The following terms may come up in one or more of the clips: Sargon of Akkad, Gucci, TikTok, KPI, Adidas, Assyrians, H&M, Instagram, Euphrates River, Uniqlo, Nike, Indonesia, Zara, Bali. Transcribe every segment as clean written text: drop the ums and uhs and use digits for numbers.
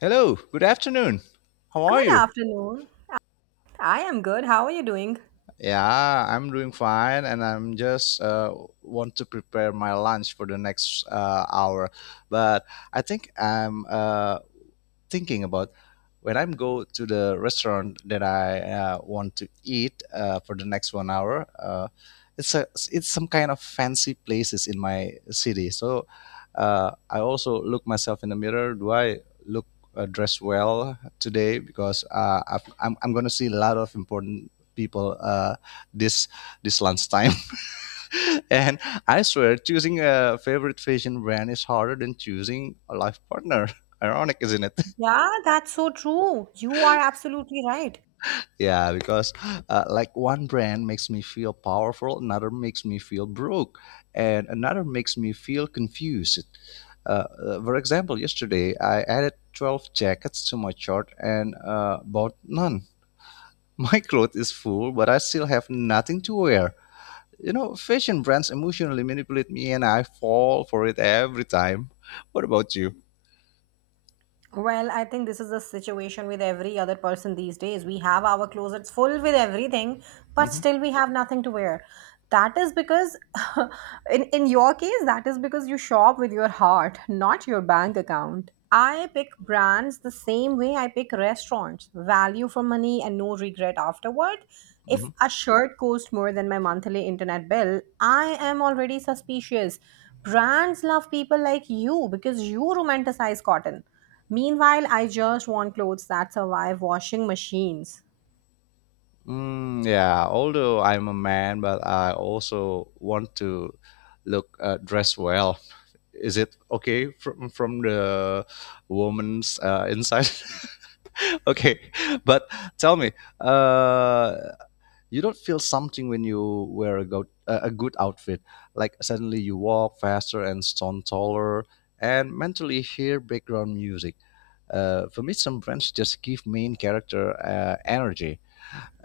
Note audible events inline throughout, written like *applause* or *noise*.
Hello, good afternoon. How are Good you? afternoon. I am good. How are you doing? Yeah, I'm doing fine, and I'm just want to prepare my lunch for the next hour. But I think I'm thinking about when I'm go to the restaurant that I want to eat for the next 1 hour. It's a it's some kind of fancy places in my city. So I also look myself in the mirror. Do I look dressed well today? Because I'm going to see a lot of important people this lunchtime. *laughs* And I swear, choosing a favorite fashion brand is harder than choosing a life partner. *laughs* Ironic, isn't it? Yeah, that's so true. You are absolutely right. Yeah, because like one brand makes me feel powerful, another makes me feel broke, and another makes me feel confused. For example, yesterday I added 12 jackets to my chart and bought none. *laughs* My cloth is full, but I still have nothing to wear. You know, fashion brands emotionally manipulate me and I fall for it every time. What about you? Well, I think this is the situation with every other person these days. We have our closets full with everything, but Mm-hmm. still we have nothing to wear. That is because, *laughs* in your case, that is because you shop with your heart, not your bank account. I pick brands the same way I pick restaurants value for money and no regret afterward. Mm-hmm. If a shirt costs more than my monthly internet bill, I am already suspicious. Brands love people like you because you romanticize cotton. Meanwhile, I just want clothes that survive washing machines. Mm, yeah, although I'm a man, but I also want to look dress well. Is it okay from the woman's inside? *laughs* Okay, but tell me, uh, you don't feel something when you wear a good a good outfit? Like suddenly you walk faster and stand taller, and mentally hear background music. For me, some brands just give main character energy.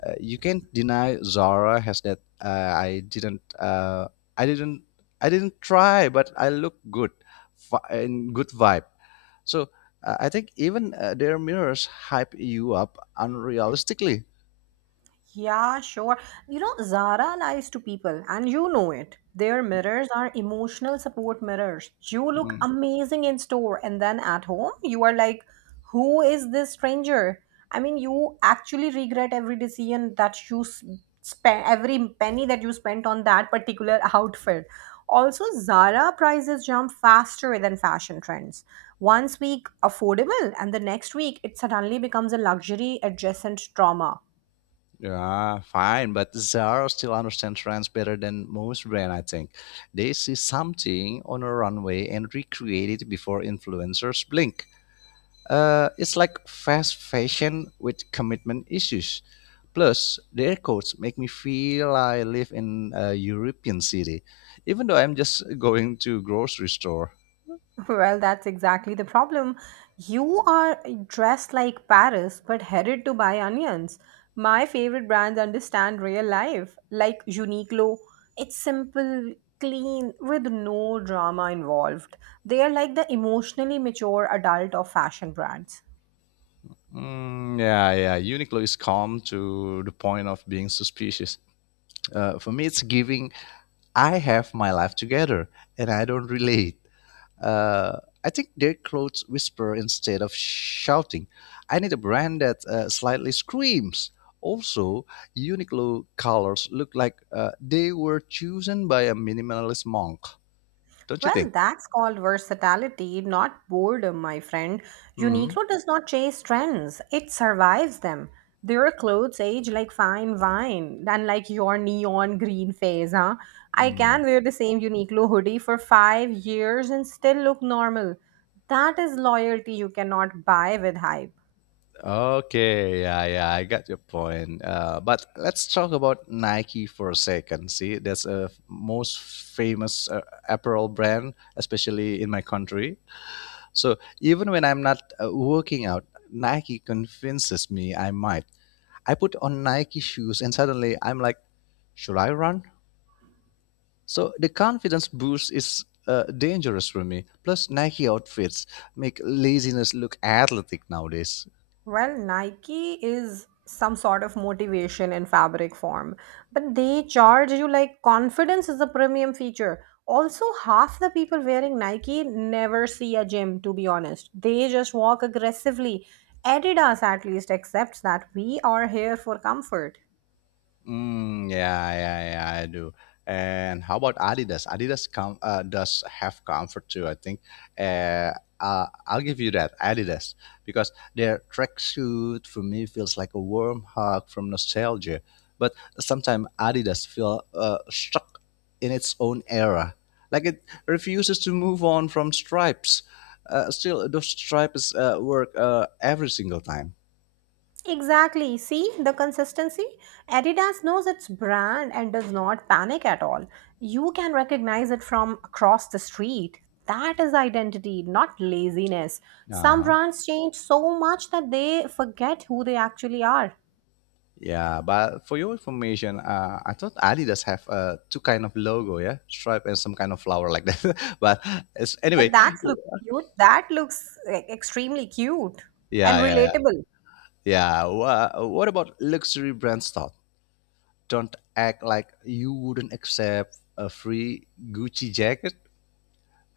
You can't deny Zara has that. I didn't. I didn't try, but I look good, in good vibe. So I think even their mirrors hype you up unrealistically. Yeah, sure. You know, Zara lies to people, and you know it. Their mirrors are emotional support mirrors. You look Mm, amazing in store, and then at home, you are like, who is this stranger? I mean, you actually regret every decision that you spend, every penny that you spent on that particular *laughs* outfit. Also, Zara prices jump faster than fashion trends. Once week affordable, and the next week it suddenly becomes a luxury adjacent trauma. yeah, fine, but Zara still understands trends better than most brands. I think they see something on a runway and recreate it before influencers blink. It's like fast fashion with commitment issues. Plus, the aircodes make me feel I live in a European city, even though I'm just going to grocery store. *laughs* Well, that's exactly the problem. You are dressed like Paris but headed to buy onions. My favorite brands understand real life, like Uniqlo. It's simple, clean, with no drama involved. They are like the emotionally mature adult of fashion brands. Mm, yeah, yeah. Uniqlo is calm to the point of being suspicious. For me, it's giving I have my life together and I don't relate. I think their clothes whisper instead of shouting. I need a brand that slightly screams. Also, Uniqlo colors look like they were chosen by a minimalist monk. Don't you Well, think? that's called versatility, not boredom, my friend. Hmm. Uniqlo does not chase trends, it survives them. Their clothes age like fine wine and like your neon green phase, huh? I Mm. can wear the same Uniqlo hoodie for 5 years and still look normal. That is loyalty you cannot buy with hype. Okay, yeah, yeah, I got your point. But let's talk about Nike for a second. See, that's most famous apparel brand, especially in my country. So even when I'm not working out, Nike convinces me I might. I put on Nike shoes and suddenly I'm like, should I run? So the confidence boost is dangerous for me. Plus, Nike outfits make laziness look athletic nowadays. Well, Nike is some sort of motivation in fabric form, but they charge you like confidence is a premium feature. Also, half the people wearing Nike never see a gym, to be honest. They just walk aggressively. Adidas at least accepts that we are here for comfort. Mm, yeah, yeah, yeah, I do. And how about Adidas? Adidas does have comfort too, I think. Uh, I'll give you that, Adidas, because their tracksuit for me feels like a warm hug from nostalgia. But sometimes Adidas feel stuck in its own era, like it refuses to move on from stripes. Still, those stripes work every single time. Exactly. See the consistency? Adidas knows its brand and does not panic at all. You can recognize it from across the street. That is identity, not laziness. Uh Some huh. brands change so much that they forget who they actually are. Yeah, but for your information, I thought Adidas have two kind of logo, yeah, stripe and some kind of flower like that. *laughs* But it's, But anyway, that w- looks cute. That looks like, extremely cute and yeah, yeah, yeah, relatable. yeah. What about luxury brands? Thought, don't act like you wouldn't accept a free Gucci jacket.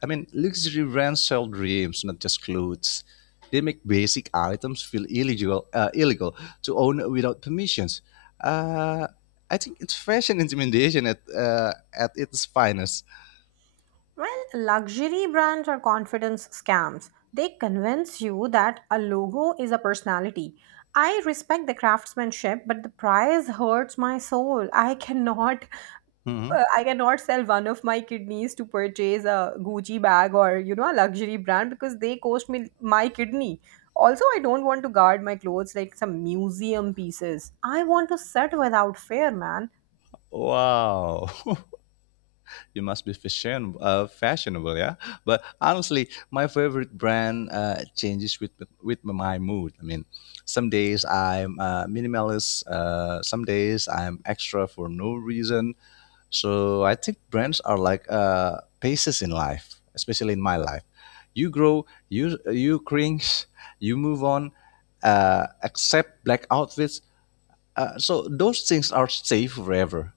I mean, luxury brands sell dreams, not just clothes. They make basic items feel illegal to own without permissions. Uh, I think it's fashion intimidation at its finest. Well, luxury brands are confidence scams. They convince you that a logo is a personality. I respect the craftsmanship, but the price hurts my soul. I cannot. *laughs* Mhm. I cannot sell one of my kidneys to purchase a Gucci bag or you know a luxury brand because they cost me my kidney. Also, I don't want to guard my clothes like some museum pieces. I want to sit without fear, man. Wow. *laughs* You must be fashionable, yeah, but honestly my favorite brand changes with my mood. I mean, some days I'm minimalist, some days I'm extra for no reason. So I think brands are like paces in life, especially in my life. You grow, you cringe, you move on, accept black outfits, so those things are safe forever.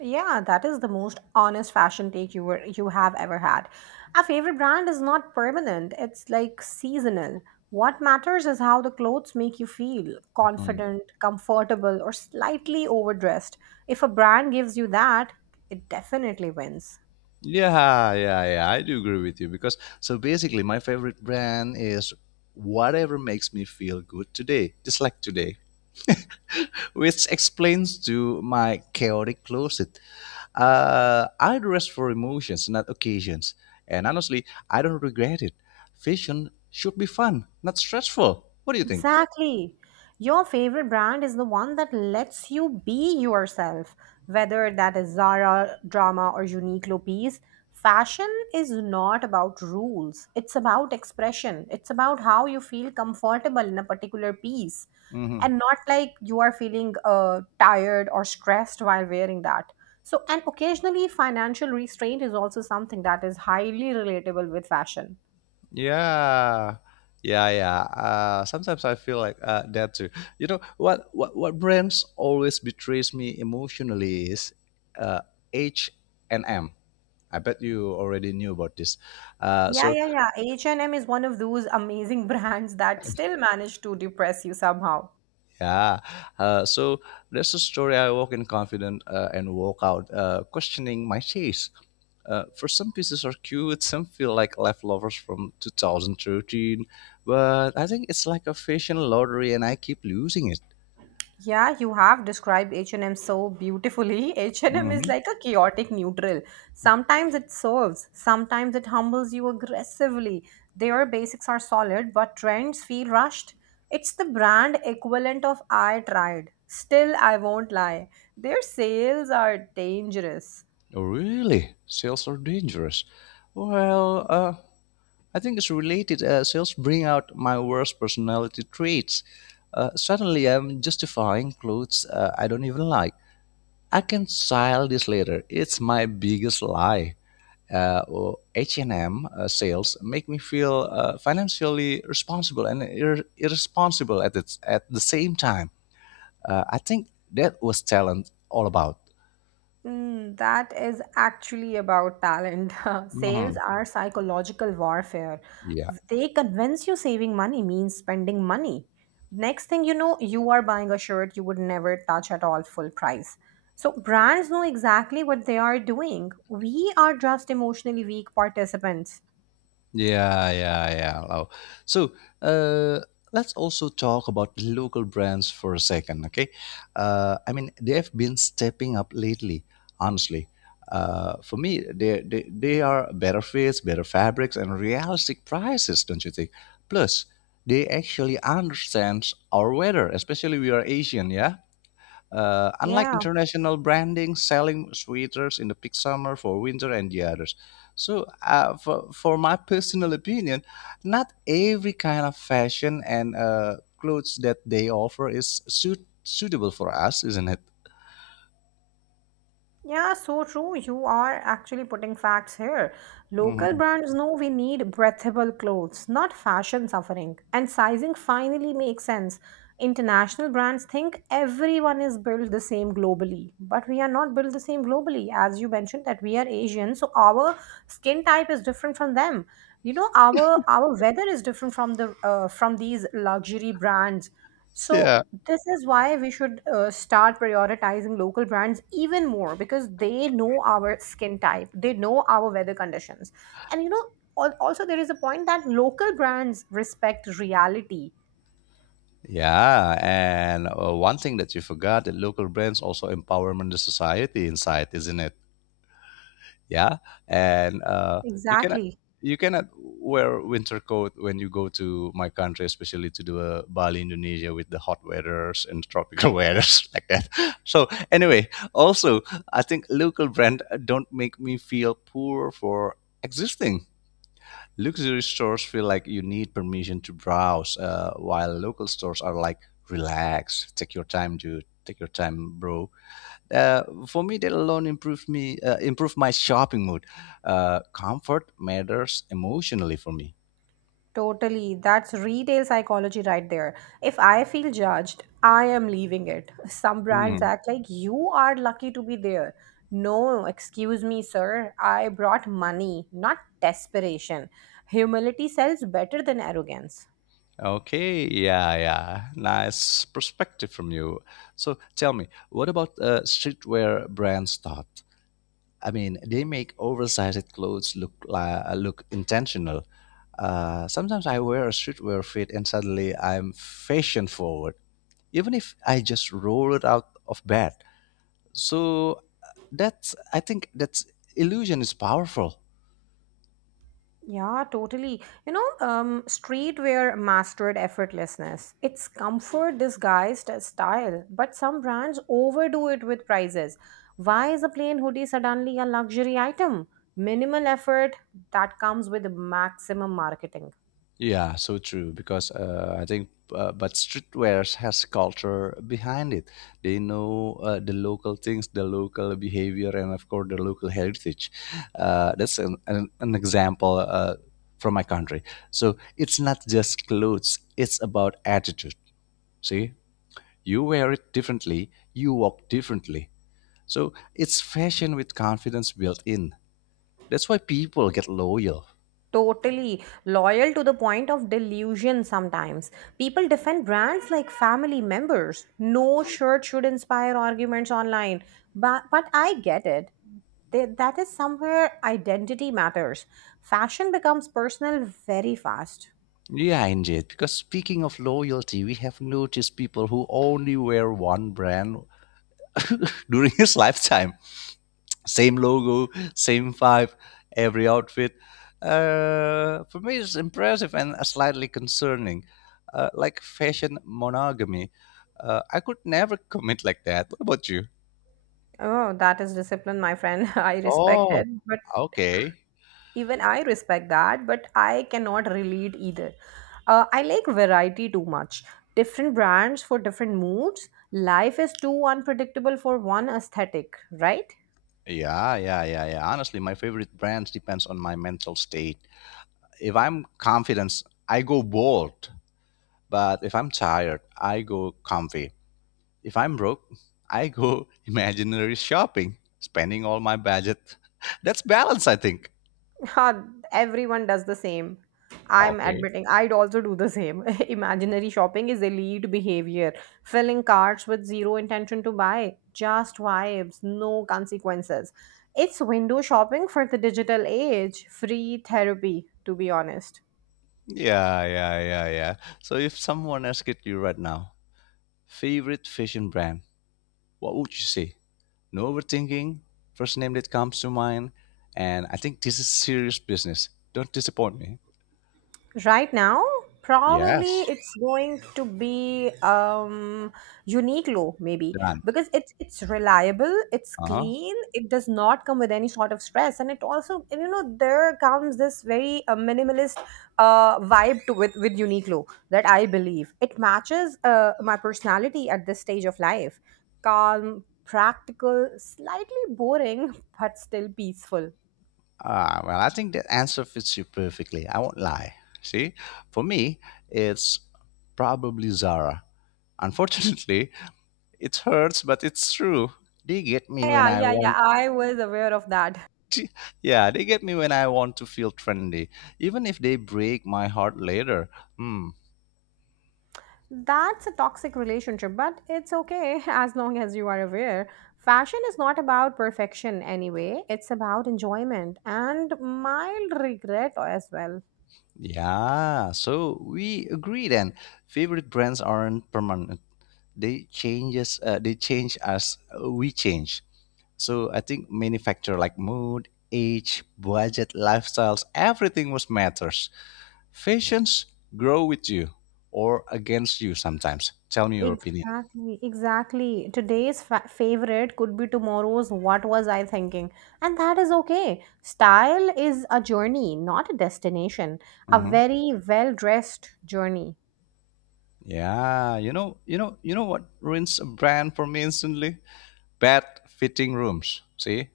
Yeah, that is the most honest fashion take you have ever had. Our favorite brand is not permanent, it's like seasonal. What matters is how the clothes make you feel Mm-hmm. confident, comfortable, or slightly overdressed. If a brand gives you that, it definitely wins. Yeah, yeah, yeah. I do agree with you because so basically my favorite brand is whatever makes me feel good today, just like today, *laughs* which explains to my chaotic closet. I dress for emotions, not occasions. And honestly, I don't regret it. Fashion should be fun, not stressful. What do you think? Exactly. Your favorite brand is the one that lets you be yourself, whether that is Zara, Drama, or Uniqlo piece. Fashion is not about rules, it's about expression. It's about how you feel comfortable in a particular piece Mm-hmm. and not like you are feeling tired or stressed while wearing that. So, and occasionally, financial restraint is also something that is highly relatable with fashion. Yeah. Yeah, yeah. Sometimes I feel like that too. You know what? What brands always betrays me emotionally is uh, H and M. I bet you already knew about this. Uh, Yeah, so yeah, yeah. H&M is one of those amazing *laughs* brands that still manage to depress you somehow. yeah, uh, so there's a story. I walk in confident and walk out questioning my taste. For some pieces are cute, some feel like leftovers from 2013, but I think it's like a fashion lottery and I keep losing it. Yeah, you have described H&M so beautifully. *laughs* H&M is Mhm. like a chaotic neutral. Sometimes it serves, sometimes it humbles you aggressively. Their basics are solid, but trends feel rushed. It's the brand equivalent of I tried. Still, I won't lie. Their sales are dangerous. Oh, really? Sales are dangerous. Well, I think it's related. Sales bring out my worst personality traits. Suddenly, I'm justifying clothes I don't even like. I can style this later. It's my biggest lie. Or H&M sales make me feel financially responsible and irresponsible at at the same time. I think that was talent all about. Mm, that is actually about talent. *laughs* Sales Mhm. are psychological warfare. Yeah. They convince you saving money means spending money. Next thing you know, you are buying a shirt you would never touch at all full price. So brands know exactly what they are doing. We are just emotionally weak participants. Yeah, yeah, yeah. Wow. So uh, let's also talk about local brands for a second, okay? I mean, they have been stepping up lately, honestly. For me, they are better fits, better fabrics, and realistic prices, don't you think? Plus, they actually understand our weather, especially we are Asian, yeah? Unlike Yeah. international branding, selling sweaters in the peak summer for winter and the others. So, for my personal opinion, not every kind of fashion and clothes that they offer is suitable for us, isn't it? Yeah, so true. You are actually putting facts here. Local Mhm. brands know we need breathable clothes, not fashion suffering. And sizing finally makes sense. International brands think everyone is built the same globally, but we are not built the same globally. As you mentioned that we are Asian, so our skin type is different from them. You know, our weather is different from the from these luxury brands. So Yeah. this is why we should start prioritizing local brands even more because they know our skin type, they know our weather conditions. And you know, also there is a point that local brands respect reality. Yeah, and one thing that you forgot that local brands also empowerment the society inside, isn't it? Yeah, and you cannot Exactly. you cannot wear winter coat when you go to my country, especially to the Bali Indonesia, with the hot weathers and tropical *laughs* weathers like that. So anyway, also I think local brand don't make me feel poor for existing. Luxury stores feel like you need permission to browse, while local stores are like relax, take your time dude, take your time bro. For me, that alone improved me, improved my shopping mood. Comfort matters emotionally for me. Totally. That's retail psychology right there. If I feel judged, I am leaving it. *laughs* Some brands Mhm. act like you are lucky to be there. No, excuse me, sir. I brought money, not desperation. Humility sells better than arrogance. Okay, yeah, yeah. Nice perspective from you. So tell me, what about streetwear brands thought? I mean, they make oversized clothes look like, look intentional. Sometimes I wear a streetwear fit and suddenly I'm fashion forward, even if I just roll it out of bed. So That's I think that's illusion is powerful. Yeah, totally. You know, streetwear mastered effortlessness. It's comfort disguised as style, but some brands overdo it with prices. Why is a plain hoodie suddenly a luxury item? Minimal effort that comes with maximum marketing. Yeah, so true because I think but streetwear has culture behind it. They know the local things, the local behavior, and of course the local heritage. That's an example from my country. So it's not just clothes; it's about attitude. See, you wear it differently, you walk differently. So it's fashion with confidence built in. That's why people get loyal. Totally loyal to the point of delusion sometimes. People defend brands like family members. No shirt should inspire arguments online. But I get it. They, that is somewhere identity matters. Fashion becomes personal very fast. Yeah, indeed. Because speaking of loyalty, we have noticed people who only wear one brand *laughs* during his lifetime. Same logo, same vibe, every outfit. For me, it's impressive and slightly concerning. Like fashion monogamy. I could never commit like that. What about you? Oh, that is discipline, my friend. *laughs* I respect Oh, it. But okay. even I respect that, but I cannot relate either. I like variety too much. Different brands for different moods, life is too unpredictable for one aesthetic, right? *laughs* Yeah, yeah, yeah, yeah. Honestly, my favorite brands depends on my mental state. If I'm confident, I go bold. But if I'm tired, I go comfy. If I'm broke, I go *laughs* imaginary shopping, spending all my budget. *laughs* That's balance, I think. Ha, everyone does the same. I'm Okay. admitting I'd also do the same. *laughs* Imaginary shopping is elite behavior, filling carts with zero intention to buy, just vibes, no consequences. It's window shopping for the digital age, free therapy, to be honest. Yeah, yeah, yeah, yeah. So if someone asked you right now, favorite fashion brand, what would you say? No overthinking. First name that comes to mind, and I think this is serious business. Don't disappoint me. Right now, probably Yes. it's going to be Uniqlo, maybe, Done. because it's reliable, it's Uh huh. clean, it does not come with any sort of stress, and it also, and you know, there comes this very minimalist vibe to, with Uniqlo, that I believe it matches my personality at this stage of life, calm, practical, slightly boring, *laughs* but still peaceful. Ah, well, I think that answer fits you perfectly. I won't lie. See, for me, it's probably Zara. Unfortunately, *laughs* it hurts, but it's true. They get me when Yeah, I yeah, yeah. want. *laughs* I was aware of that. *laughs* To, yeah, they get me when I want to feel trendy, even if they break my heart later. Hmm. That's a toxic relationship, but it's okay *laughs* as long as you are aware. Fashion is not about perfection anyway, it's about enjoyment and mild regret as well. Yeah. So we agree then. Favorite brands aren't permanent. They changes. They change as we change. So I think many factor like mood, age, budget, lifestyles, everything was matters. Fashions grow with you or against you sometimes. Tell me your opinion. Exactly, exactly. Favorite could be tomorrow's what was I thinking? And that is okay. Style is a journey, not a destination. A Hmm. very well dressed journey. Yeah, you know what ruins a brand for me instantly? Bad fitting rooms. See,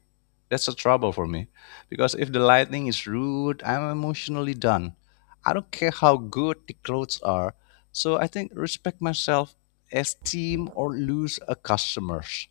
that's a trouble for me because if the lighting is rude, I'm emotionally done. I don't care how good the clothes are. So I think respect myself, esteem, or lose a customers.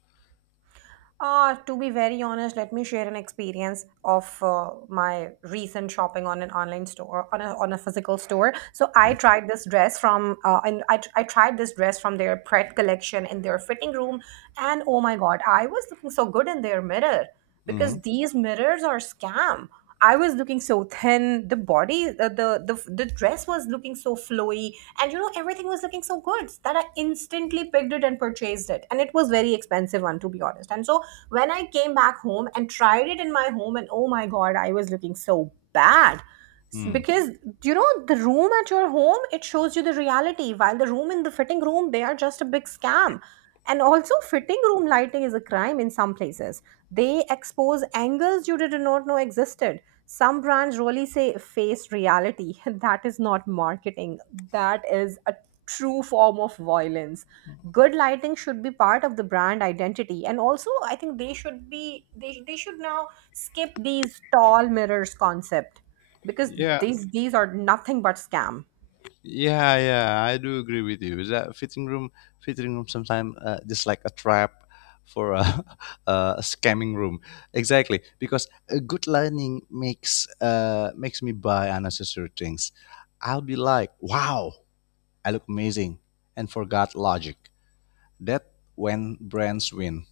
To be very honest, let me share an experience of my recent shopping on an online store, on on a physical store. So I tried this dress from, I tried this dress from their Pret collection in their fitting room, and oh my God, I was looking so good in their mirror Mm-hmm. because these mirrors are scam. I was looking so thin. The body, The dress was looking so flowy, and you know everything was looking so good that I instantly picked it and purchased it. And it was very expensive one, to be honest. And so when I came back home and tried it in my home, and oh my god, I was looking so bad. Because you know the room at your home, it shows you the reality, while the room in the fitting room, they are just a big scam. And also fitting room lighting is a crime in some places. They expose angles you did not know existed. Some brands really say face reality. *laughs* That is not marketing, that is a true form of violence. Good lighting should be part of the brand identity. And also I think they should now skip these tall mirrors concept, because Yeah. these are nothing but scam. Yeah, yeah, I do agree with you. That fitting room, sometimes just like a trap for a, *laughs* a scamming room. Exactly, because a good learning makes makes me buy unnecessary things. I'll be like, wow, I look amazing, and forgot logic. That when brands win,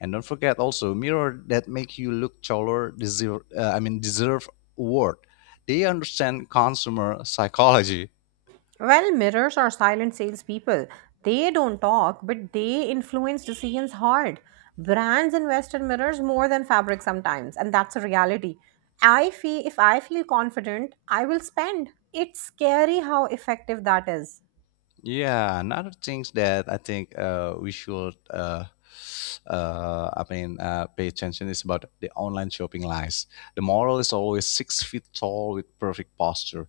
and don't forget also mirror that make you look taller. Deserve, deserve award. They understand consumer psychology. Well, mirrors are silent salespeople. They don't talk, but they influence decisions hard. Brands invest in mirrors more than fabric sometimes, and that's a reality. I feel if I feel confident, I will spend. It's scary how effective that is. Yeah, another things that I think we should, I mean, pay attention is about the online shopping lies. The moral is always 6 feet tall with perfect posture.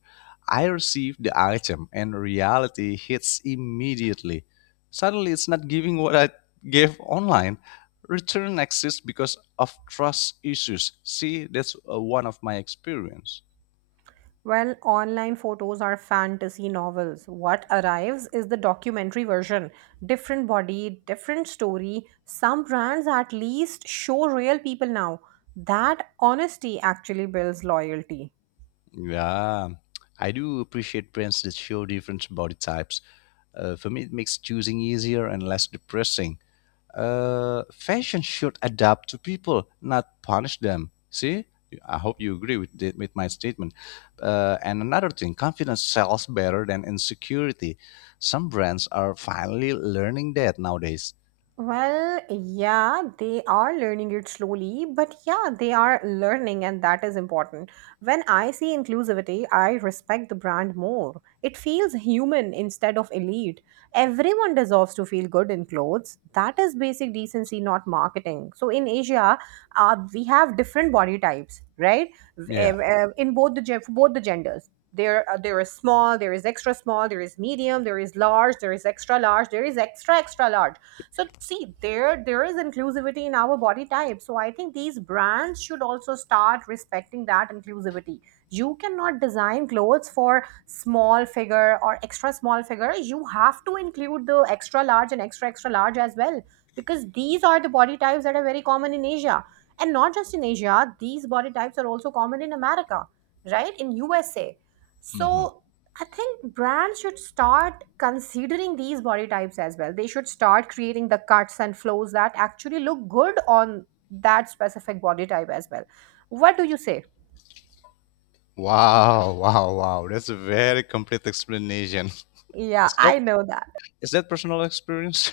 I receive the item and reality hits immediately. Suddenly, it's not giving what I gave online. Return exists because of trust issues. See, that's one of my experience. Well, online photos are fantasy novels. What arrives is the documentary version. Different body, different story. Some brands at least show real people now. That honesty actually builds loyalty. Yeah. I do appreciate brands that show different body types for me, it makes choosing easier and less depressing. Fashion should adapt to people, not punish them. See, I hope you agree with the, with my statement. And another thing, confidence sells better than insecurity. Some brands are finally learning that nowadays. Well, yeah, they are learning it slowly, but yeah, they are learning, and that is important. When I see inclusivity, I respect the brand more. It feels human instead of elite. Everyone deserves to feel good in clothes. That is basic decency, not marketing. So in Asia, we have different body types, right? Yeah. In both the for both the genders there there is small, there is extra small, there is medium, there is large, there is extra large, there is extra extra large. So see, there is inclusivity in our body type, so I think these brands should also start respecting that inclusivity. You cannot design clothes for small figure or extra small figure, you have to include the extra large and extra extra large as well, because these are the body types that are very common in Asia. And not just in Asia, these body types are also common in America, right? In USA. Hmm. So I think brands should start considering these body types as well. They should start creating the cuts and flows that actually look good on that specific body type as well. What do you say? Wow, wow, wow. That's a very complete explanation. *laughs* Yeah, Is that I know that. is that personal experience?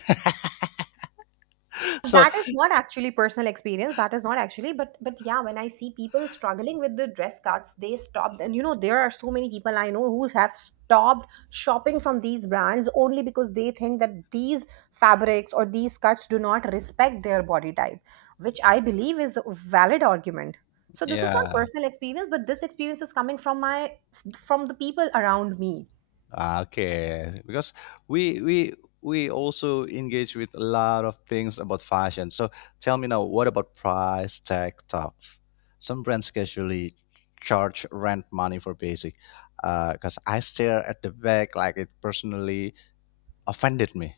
*laughs* so That is not actually personal experience. That is not actually, but yeah, when I see people struggling with the dress cuts, they stopped. And you know, there are so many people I know who have stopped shopping from these brands only because they think that these fabrics or these cuts do not respect their body type, which I believe is a valid argument. So this is not yeah. personal experience, but this experience is coming from my, from the people around me. Ah, okay, because we we we also engage with a lot of things about fashion. So tell me now, what about price tag talk? Some brands casually charge rent money for basic. Because I stare at the bag, like it personally offended me.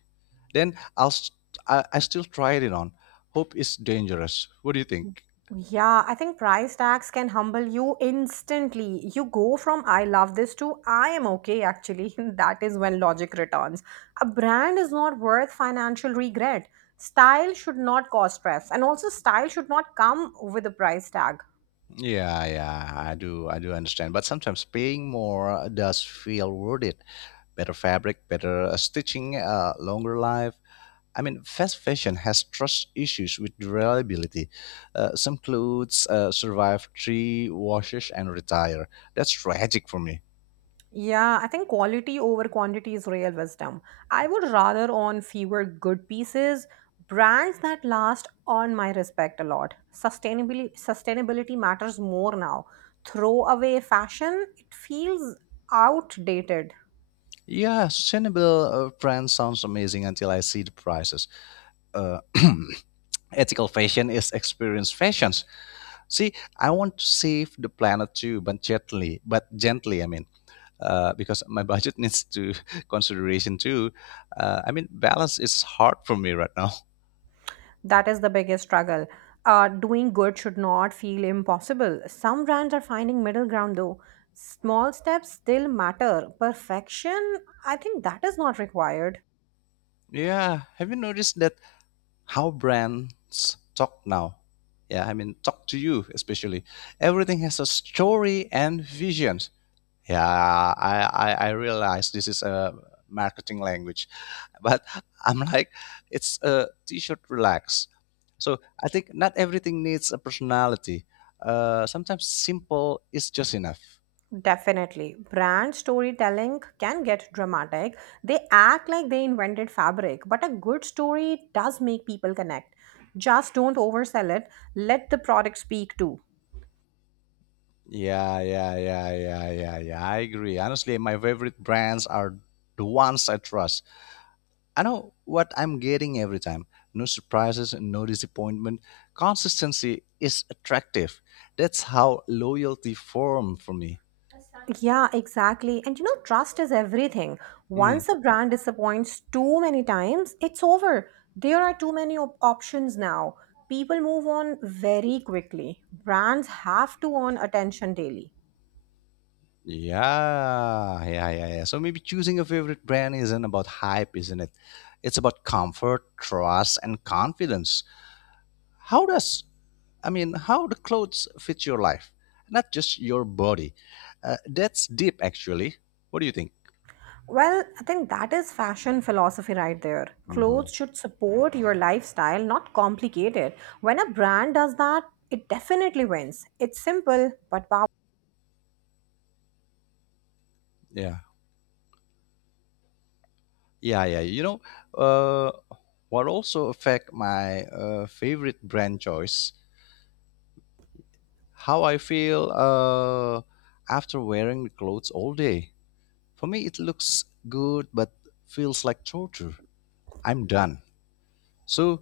Then I'll st- I still try it on. Hope is dangerous. What do you think? Yeah, I think price tags can humble you instantly. You go from I love this to I am okay, actually. *laughs* That is when logic returns. A brand is not worth financial regret. Style should not cause stress, and also, style should not come with a price tag. Yeah, yeah, I do understand. But sometimes paying more does feel worth it. Better fabric, better stitching, longer life. I mean, fast fashion has trust issues with reliability. Some clothes survive three washes and retire. That's tragic for me. Yeah, I think quality over quantity is real wisdom. I would rather own fewer good pieces, brands that last earn my respect a lot. Sustainability matters more now. Throw away fashion, it feels outdated. Yeah, sustainable brand sounds amazing until I see the prices. Uh, *clears throat* ethical fashion is experience fashions. See, I want to save the planet too, but gently. But gently, I mean. Because my budget needs to *laughs* consideration too. Balance is hard for me right now. *laughs* That is the biggest struggle. Doing good should not feel impossible. Some brands are finding middle ground though. Small steps still matter. Perfection, I think that is not required. Yeah, have you noticed that how brands talk now? Yeah, I mean, talk to you especially. Everything has a story and visions. Yeah, I realize this is a marketing language, but *laughs* I'm like, it's a t-shirt relax. So I think not everything needs a personality. Sometimes simple is just enough. Definitely. Brand storytelling can get dramatic. They act like they invented fabric, but a good story does make people connect. Just don't oversell it. Let the product speak too. Yeah, yeah, yeah, yeah, yeah, yeah, I agree. Honestly, my favorite brands are the ones I trust. I know what I'm getting every time. No surprises, no disappointment. Consistency is attractive. That's how loyalty formed for me. Yeah, exactly. And you know, trust is everything. Mm. Once a brand disappoints too many times, it's over. There are too many options now. People move on very quickly. Brands have to earn attention daily. Yeah, yeah, yeah, yeah. So maybe choosing a favorite brand isn't about hype, isn't it? It's about comfort, trust, and confidence. How does I mean, how the clothes fit your life, not just your body. That's deep, actually. What do you think? Well, I think that is fashion philosophy right there. Mhm. Clothes should support your lifestyle, not complicate it. When a brand does that, it definitely wins. It's simple, but powerful. Yeah, yeah, yeah. You know, uh, what also affect my favorite brand choice, how I feel after wearing the clothes all day. For me, it looks good, but feels like torture. I'm done. So,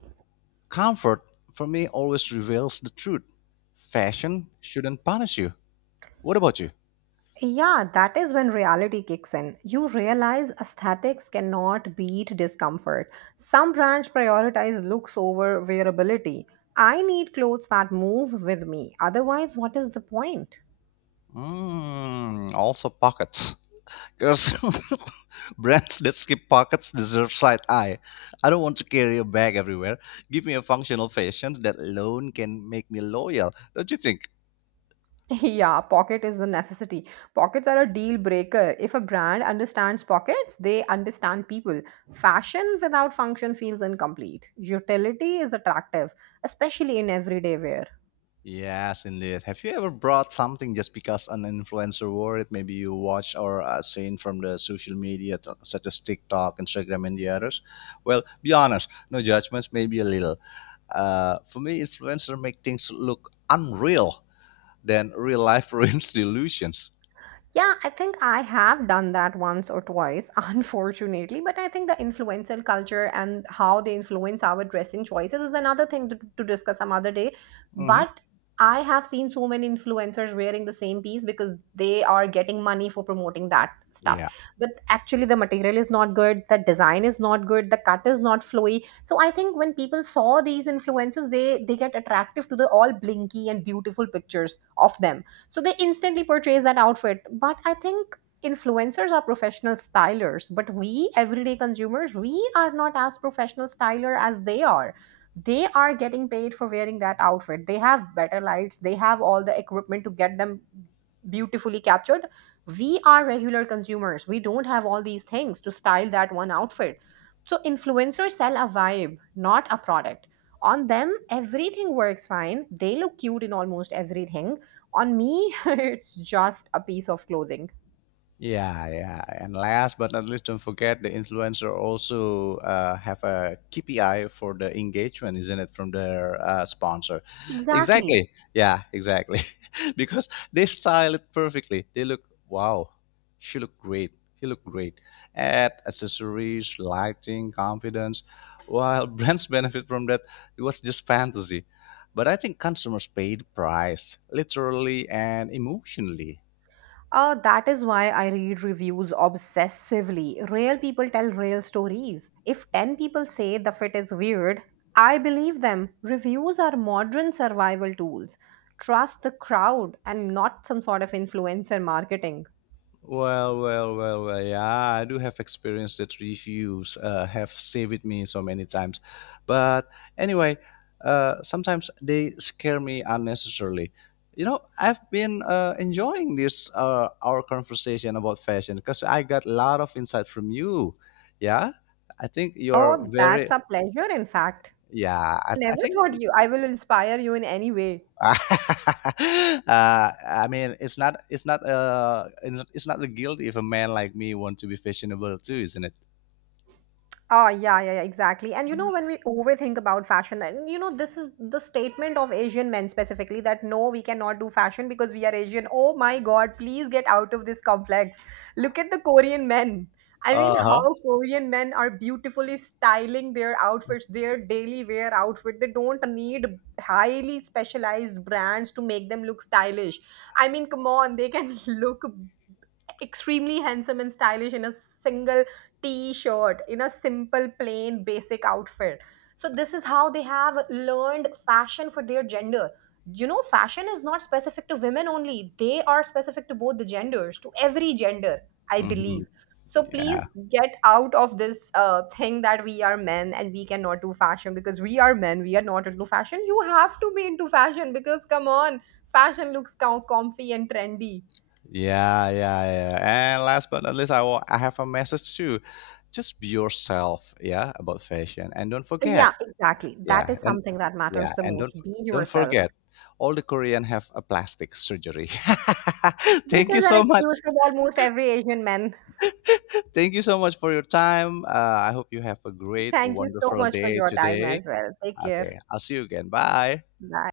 comfort for me always reveals the truth. Fashion shouldn't punish you. What about you? Yeah, that is when reality kicks in. You realize aesthetics cannot beat discomfort. Some brands prioritize looks over wearability. I need clothes that move with me. Otherwise, what is the point? Mm, also pockets. Because *laughs* brands that skip pockets deserve side eye. I don't want to carry a bag everywhere. Give me a functional fashion that alone can make me loyal. Don't you think? *laughs* Yeah, pocket is the necessity. Pockets are a deal breaker. If a brand understands pockets, they understand people. Fashion without function feels incomplete. Utility is attractive, especially in everyday wear. Yes, indeed. Have you ever brought something just because an influencer wore it? Maybe you watch or seen from the social media, such as TikTok, Instagram, and the others. Well, be honest. No judgments. Maybe a little. For me, influencer make things look unreal than real life. *laughs* Ruins delusions. Yeah, I think I have done that once or twice, *laughs* unfortunately. But I think the influencer culture and how they influence our dressing choices is another thing to discuss some other day. Hmm. But I have seen so many influencers wearing the same piece because they are getting money for promoting that stuff. Yeah. But actually, the material is not good, the design is not good, the cut is not flowy. So I think when people saw these influencers, they get attractive to the all blinky and beautiful pictures of them, so they instantly purchase that outfit. But I think influencers are professional stylers, but we everyday consumers, we are not as professional styler as they are. They are getting paid for wearing that outfit, they have better lights, they have all the equipment to get them beautifully captured. We are regular consumers, we don't have all these things to style that one outfit. So influencers sell a vibe, not a product. On them everything works fine, they look cute in almost everything. On me, *laughs* it's just a piece of clothing. Yeah, yeah. And last but not least, don't forget the influencer also have a KPI for the engagement, isn't it, from their sponsor? Exactly. Exactly. Yeah, exactly. *laughs* Because they style it perfectly. They look, wow, she look great. He look great. Add accessories, lighting, confidence. While *laughs* brands benefit from that, it was just fantasy. But I think consumers pay the price, literally and emotionally. That is why I read reviews obsessively. Real people tell real stories. If 10 people say the fit is weird, I believe them. Reviews are modern survival tools. Trust the crowd and not some sort of influencer marketing. Well, well, well, well. Yeah, I do have experience that reviews have saved me so many times. But anyway, sometimes they scare me unnecessarily. You know, I've been enjoying this our conversation about fashion because I got a lot of insight from you. Yeah, I think you're Oh, that's very. a pleasure, in fact. Yeah, I Never think thought you I will inspire you in any way. *laughs* uh, I mean, it's not, it's not, uh, it's not a guilt if a man like me want to be fashionable too, isn't it? Oh, yeah, yeah, yeah, exactly. And you know, when we overthink about fashion, and you know, this is the statement of Asian men specifically that no, we cannot do fashion because we are Asian. Oh my God, please get out of this complex. Look at the Korean men. I Uh mean, huh. how Korean men are beautifully styling their outfits, their daily wear outfit. They don't need highly specialized brands to make them look stylish. I mean, come on, they can *laughs* look extremely handsome and stylish in a single t shirt, in a simple, plain, basic outfit. So, this is how they have learned fashion for their gender. You know, fashion is not specific to women only, they are specific to both the genders, to every gender, I Hmm. believe. So Yeah, please get out of this thing that we are men and we cannot do fashion because we are men. We are not into fashion. You have to be into fashion because come on, fashion looks comfy and trendy. yeah, yeah, yeah. And last but not least, I have a message too. Just be yourself, yeah, about fashion, and don't Yeah, forget, exactly. yeah, That is and something that matters yeah, the and most. Be don't yourself. forget, all the Korean have a plastic surgery. *laughs* This Thank you is an so excuse much. for almost every Asian man. Thank you so much for your time. I hope you have a great, Thank you so wonderful much for day your time today. as well. Take care. Okay, I'll see you again. Bye. Bye.